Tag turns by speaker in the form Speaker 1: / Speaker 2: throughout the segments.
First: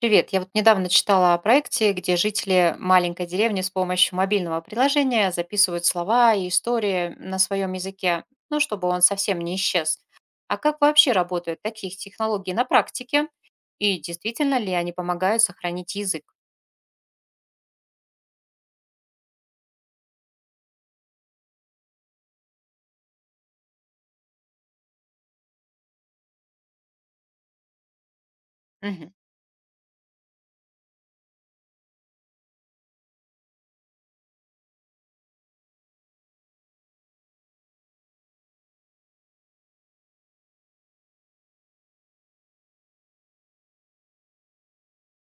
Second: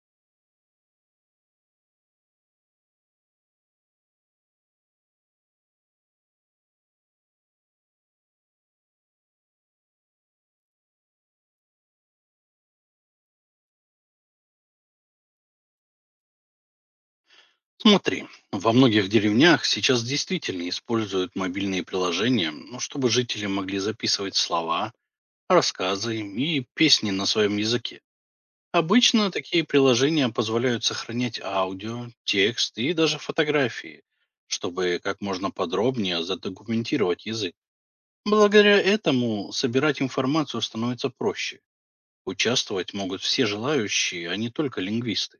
Speaker 1: Привет. Я вот недавно читала о проекте, где жители маленькой деревни с помощью мобильного приложения записывают слова и истории на своем языке, ну, чтобы он совсем не исчез. А как вообще работают такие технологии на практике? И действительно ли они помогают сохранить язык?
Speaker 2: Смотри, во многих деревнях сейчас действительно используют мобильные приложения, ну, чтобы жители могли записывать слова, рассказы и песни на своем языке.
Speaker 1: Мгм.
Speaker 2: Обычно такие приложения позволяют сохранять аудио, текст и даже фотографии, чтобы как можно подробнее задокументировать язык. Благодаря этому собирать информацию становится проще. Участвовать могут все желающие, а не только лингвисты.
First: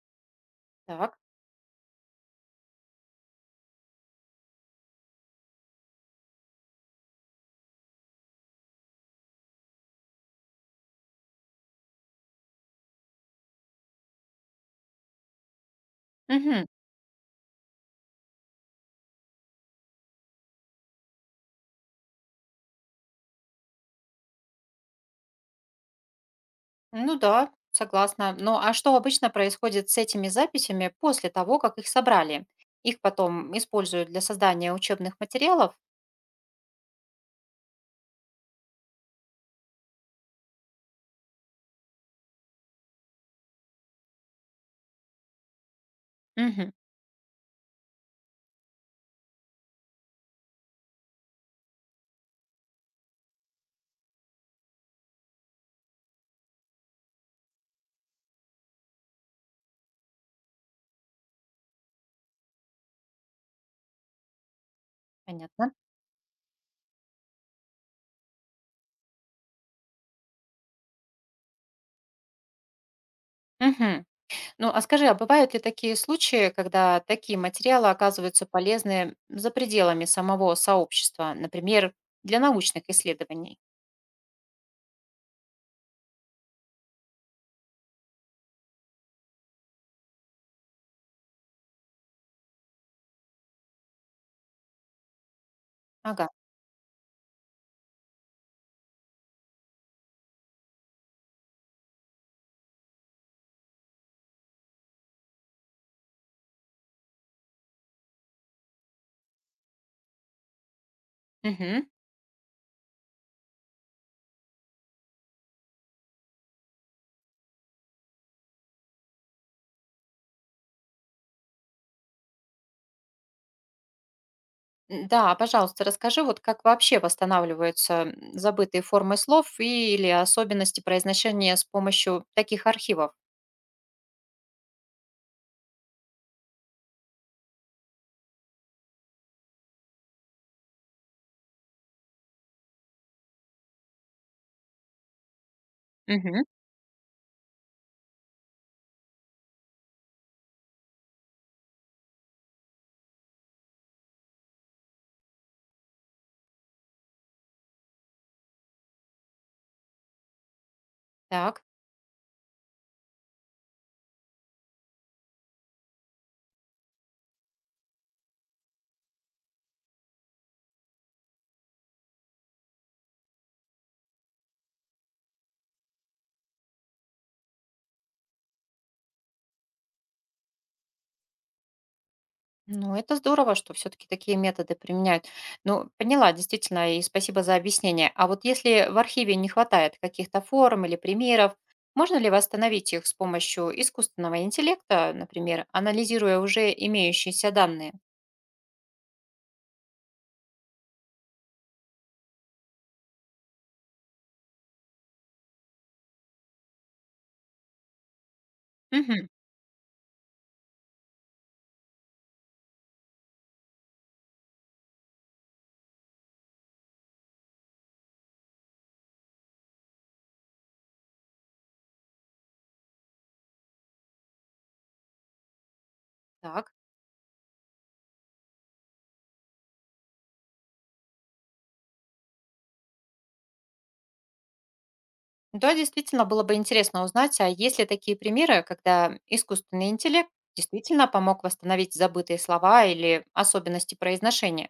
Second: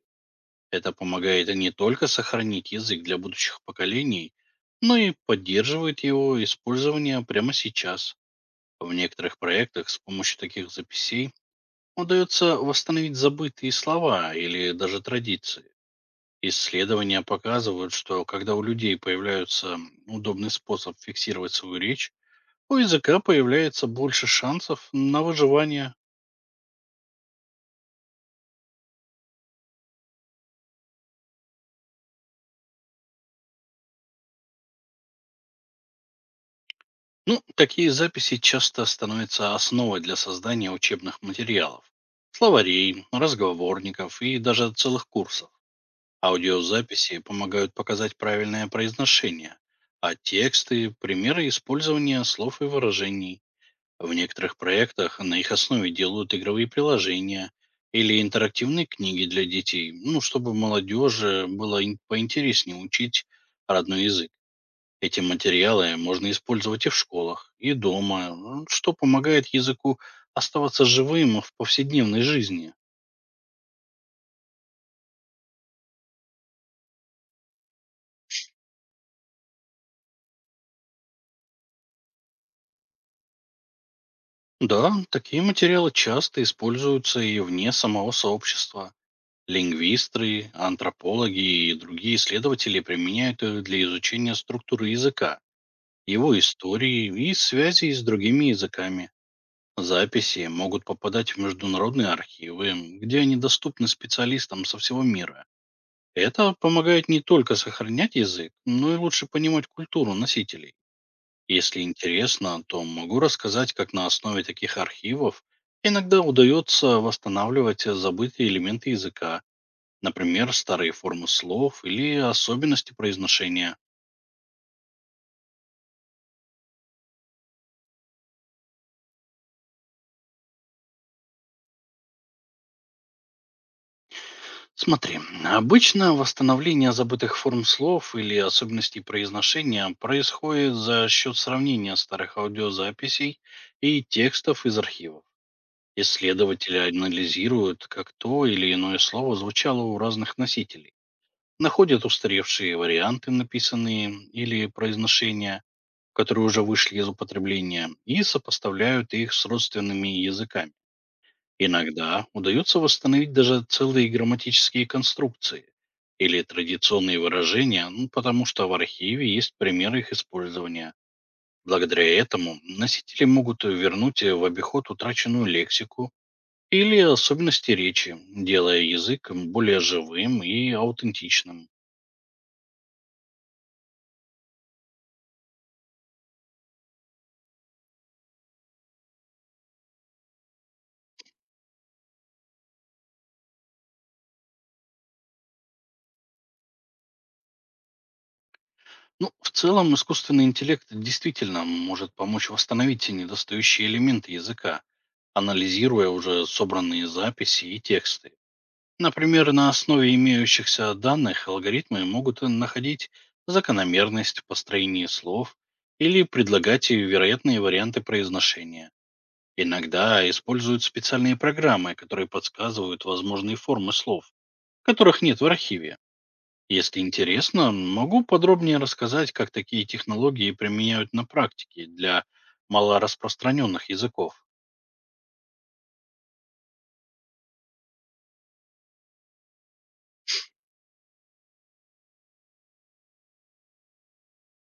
Speaker 2: Это
Speaker 1: Так.
Speaker 2: помогает не только сохранить язык для будущих поколений, но и поддерживает его использование прямо сейчас. В некоторых проектах с помощью таких записей удается восстановить забытые слова или даже традиции.
Speaker 1: Мгм.
Speaker 2: Исследования показывают, что когда у людей появляется удобный способ фиксировать свою речь, у языка появляется больше шансов на выживание.
Speaker 1: Ну да, согласна. Ну а что обычно происходит с этими записями после того, как их собрали? Их потом используют для создания учебных материалов?
Speaker 2: Ну, такие записи часто становятся основой для создания учебных материалов, словарей, разговорников и даже целых курсов.
Speaker 1: Мгм.
Speaker 2: Аудиозаписи помогают показать правильное произношение, а тексты – примеры использования слов и выражений. В некоторых проектах на их основе делают игровые приложения или интерактивные книги для детей, ну, чтобы молодежи было поинтереснее учить родной язык. Эти
Speaker 1: Понятно.
Speaker 2: материалы можно использовать и в школах, и дома, что помогает языку оставаться живым в повседневной жизни.
Speaker 1: Мгм. Ну, а скажи, а бывают ли такие случаи, когда такие материалы оказываются полезны за пределами самого сообщества, например, для научных исследований?
Speaker 2: Да, такие материалы часто используются и вне самого сообщества. Лингвисты, антропологи и другие исследователи применяют их для изучения структуры языка,
Speaker 1: Ага.
Speaker 2: его истории и связей с другими языками. Записи могут попадать в международные архивы, где они доступны специалистам со всего мира. Это помогает не только сохранять язык, но и лучше понимать культуру носителей. Если
Speaker 1: Мгм.
Speaker 2: интересно, то могу рассказать, как на основе таких архивов иногда удается восстанавливать забытые элементы языка, например, старые формы слов или особенности произношения.
Speaker 1: Да, пожалуйста, расскажи, вот как вообще восстанавливаются забытые формы слов или особенности произношения с помощью таких архивов.
Speaker 2: Смотри, обычно восстановление забытых форм слов или особенностей произношения происходит за счет сравнения старых аудиозаписей и текстов из архивов.
Speaker 1: Мгм.
Speaker 2: Исследователи анализируют, как то или иное слово звучало у разных носителей. Находят устаревшие варианты, написанные или произношения, которые уже вышли из употребления, и сопоставляют их с родственными языками.
Speaker 1: Так.
Speaker 2: Иногда удается восстановить даже целые грамматические конструкции или традиционные выражения, ну, потому что в архиве есть примеры их использования. Благодаря этому носители могут вернуть в обиход утраченную лексику или особенности речи, делая язык более живым и аутентичным.
Speaker 1: Ну, это здорово, что все-таки такие методы применяют. Ну, поняла, действительно, и спасибо за объяснение. А вот если в архиве не хватает каких-то форм или примеров, можно ли восстановить их с помощью искусственного интеллекта, например, анализируя уже имеющиеся данные?
Speaker 2: Ну, в целом, искусственный интеллект действительно может помочь восстановить те недостающие элементы языка, анализируя уже собранные записи и тексты.
Speaker 1: Мгм.
Speaker 2: Например, на основе имеющихся данных алгоритмы могут находить закономерность в построении слов или предлагать вероятные варианты произношения. Иногда используют специальные программы, которые подсказывают возможные формы слов, которых нет в архиве.
Speaker 1: Так.
Speaker 2: Если интересно, могу подробнее рассказать, как такие технологии применяют на практике для малораспространенных языков.
Speaker 1: Да, действительно, было бы интересно узнать, а есть ли такие примеры, когда искусственный интеллект действительно помог восстановить забытые слова или особенности произношения?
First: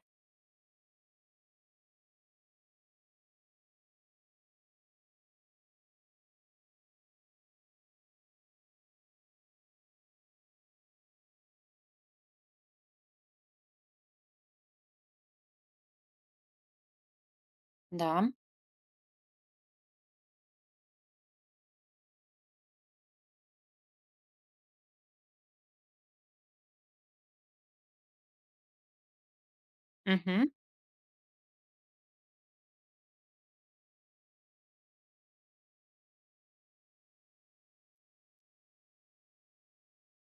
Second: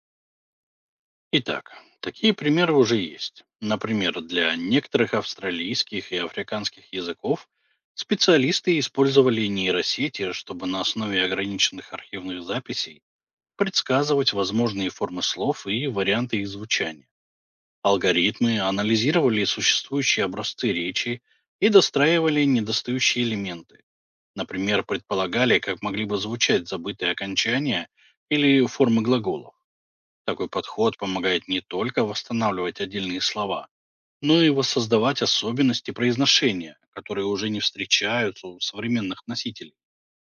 Speaker 2: Итак, такие примеры уже есть. Например, для некоторых австралийских и африканских языков специалисты использовали нейросети, чтобы на основе ограниченных архивных записей предсказывать возможные формы слов и варианты их звучания.
Speaker 1: Да.
Speaker 2: Алгоритмы анализировали существующие образцы речи и достраивали недостающие элементы. Например, предполагали, как могли бы звучать забытые окончания или формы глаголов. Такой
Speaker 1: Мгм.
Speaker 2: подход помогает не только восстанавливать отдельные слова, но и воссоздавать особенности произношения, которые уже не встречаются у современных носителей.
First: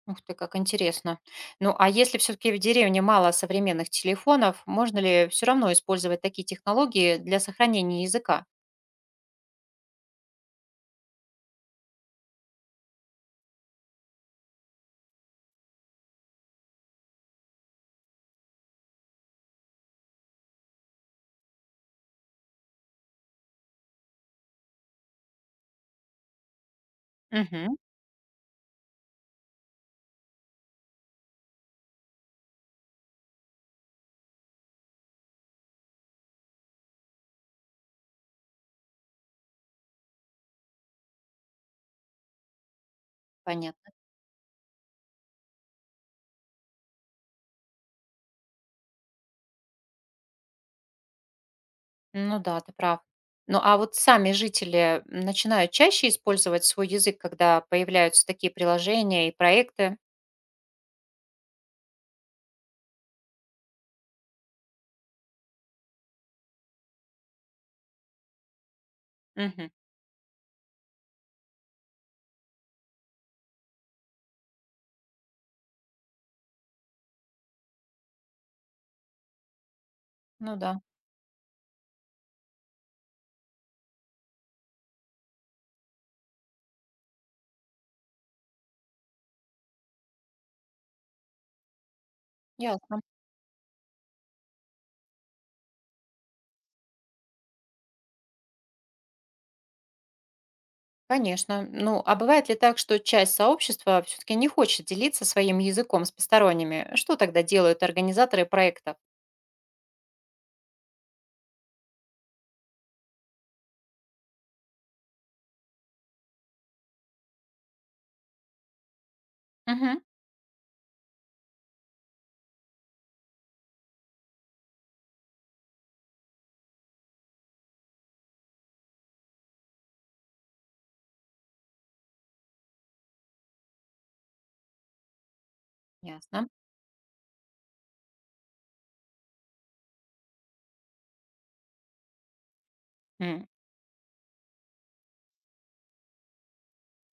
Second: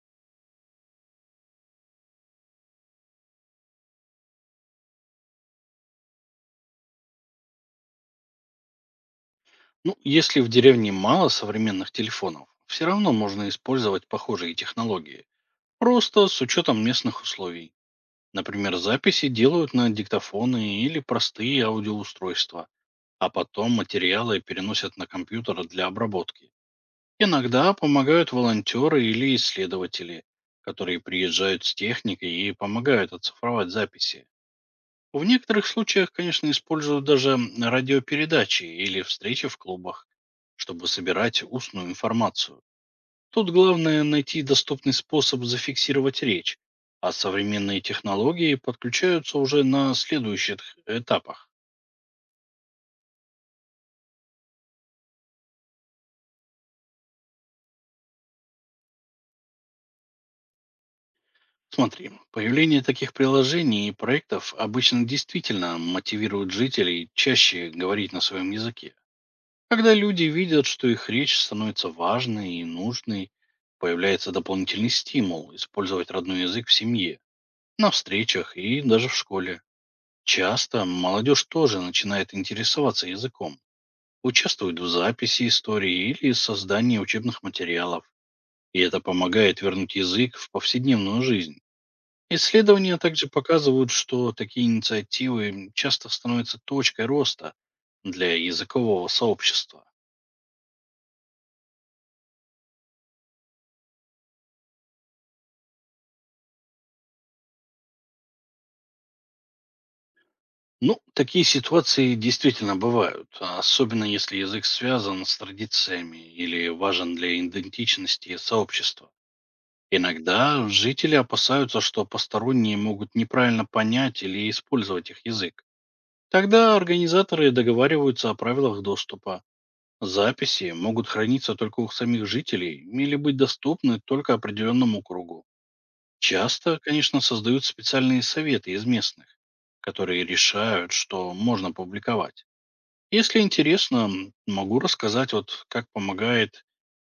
Speaker 1: Ух ты, как интересно. Ну, а если все-таки в деревне мало современных телефонов, можно ли все равно использовать такие технологии для сохранения языка?
Speaker 2: Ну, если в деревне мало современных телефонов, все равно можно использовать похожие технологии, просто с учетом местных условий. Например, записи делают на диктофоны или простые аудиоустройства, а потом материалы переносят на компьютер для обработки. Иногда
Speaker 1: Угу,
Speaker 2: помогают волонтеры или исследователи, которые приезжают с техникой и помогают оцифровать записи. В некоторых случаях, конечно, используют даже радиопередачи или встречи в клубах, чтобы собирать устную информацию. Тут
Speaker 1: понятно.
Speaker 2: главное найти доступный способ зафиксировать речь, а современные технологии подключаются уже на следующих этапах.
Speaker 1: Ну да, ты прав. Ну а вот сами жители начинают чаще использовать свой язык, когда появляются такие приложения и проекты.
Speaker 2: Смотри, появление таких приложений и проектов обычно действительно мотивирует жителей чаще говорить на своем языке.
Speaker 1: Угу.
Speaker 2: Когда люди видят, что их речь становится важной и нужной, появляется дополнительный стимул использовать родной язык в семье, на встречах и даже в школе.
Speaker 1: Ну да,
Speaker 2: Часто молодежь тоже начинает интересоваться языком, участвуют в записи истории или создании учебных материалов. И это помогает вернуть язык в повседневную жизнь. Исследования
Speaker 1: ясно.
Speaker 2: также показывают, что такие инициативы часто становятся точкой роста для языкового сообщества.
Speaker 1: Конечно. Ну, а бывает ли так, что часть сообщества все-таки не хочет делиться своим языком с посторонними? Что тогда делают организаторы проектов?
Speaker 2: Ну, такие ситуации действительно бывают, особенно если язык связан с традициями или важен для идентичности сообщества.
Speaker 1: Угу.
Speaker 2: Иногда жители опасаются, что посторонние могут неправильно понять или использовать их язык. Тогда организаторы договариваются о правилах доступа. Записи могут храниться только у самих жителей или быть доступны только определенному кругу.
Speaker 1: Ясно.
Speaker 2: Часто, конечно, создают специальные советы из местных, которые решают, что можно публиковать. Если
Speaker 1: М.
Speaker 2: интересно, могу рассказать, вот как помогает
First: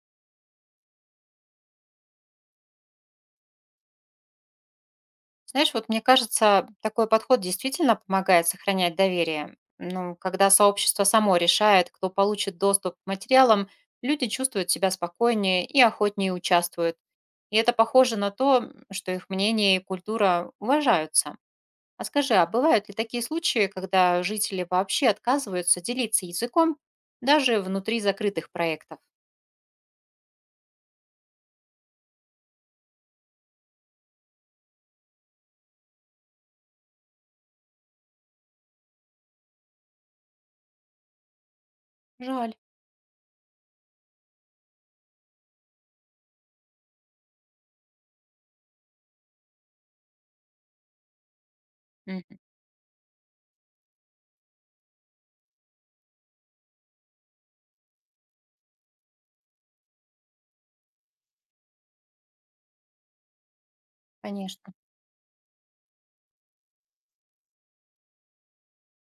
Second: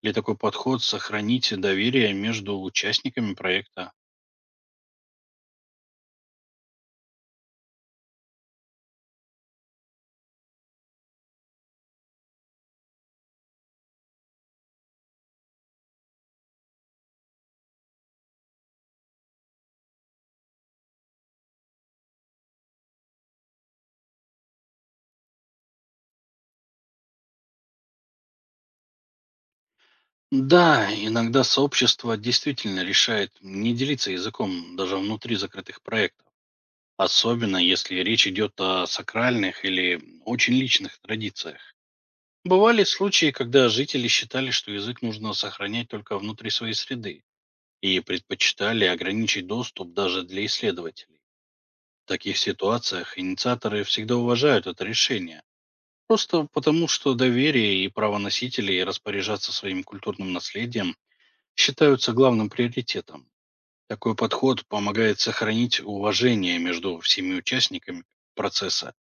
Speaker 2: ли такой подход сохранить доверие между участниками проекта.
Speaker 1: Знаешь, вот мне кажется, такой подход действительно помогает сохранять доверие. Ну, когда сообщество само решает, кто получит доступ к материалам, люди чувствуют себя спокойнее и охотнее участвуют. И это похоже на то, что их мнение и культура уважаются. А скажи, а бывают ли такие случаи, когда жители вообще отказываются делиться языком даже внутри закрытых проектов?
Speaker 2: Да, иногда сообщество действительно решает не делиться языком даже внутри закрытых проектов, особенно если речь идет о сакральных или очень личных традициях.
Speaker 1: Жаль.
Speaker 2: Бывали случаи, когда жители считали, что язык нужно сохранять только внутри своей среды и предпочитали ограничить доступ даже для исследователей. В таких
Speaker 1: Мгм.
Speaker 2: ситуациях инициаторы всегда уважают это решение, просто потому что доверие и право носителей распоряжаться своим культурным наследием считаются главным приоритетом. Такой подход
Speaker 1: Конечно.
Speaker 2: помогает сохранить уважение между всеми участниками процесса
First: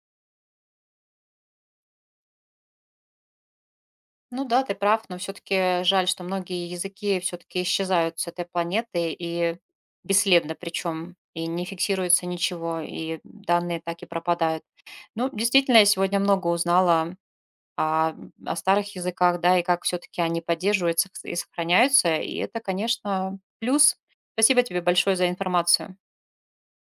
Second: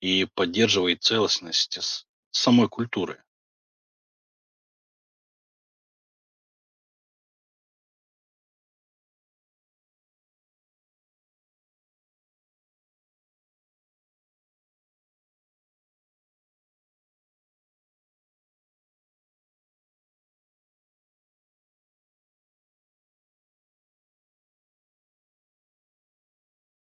Speaker 2: и поддерживает целостность с самой культуры.
Speaker 1: Ну да, ты прав, но все-таки жаль, что многие языки все-таки исчезают с этой планеты и бесследно причем, и не фиксируется ничего, и данные так и пропадают. Ну, действительно, я сегодня много узнала о, о старых языках, да, и как все-таки они поддерживаются и сохраняются, и это, конечно, плюс. Спасибо тебе большое за информацию.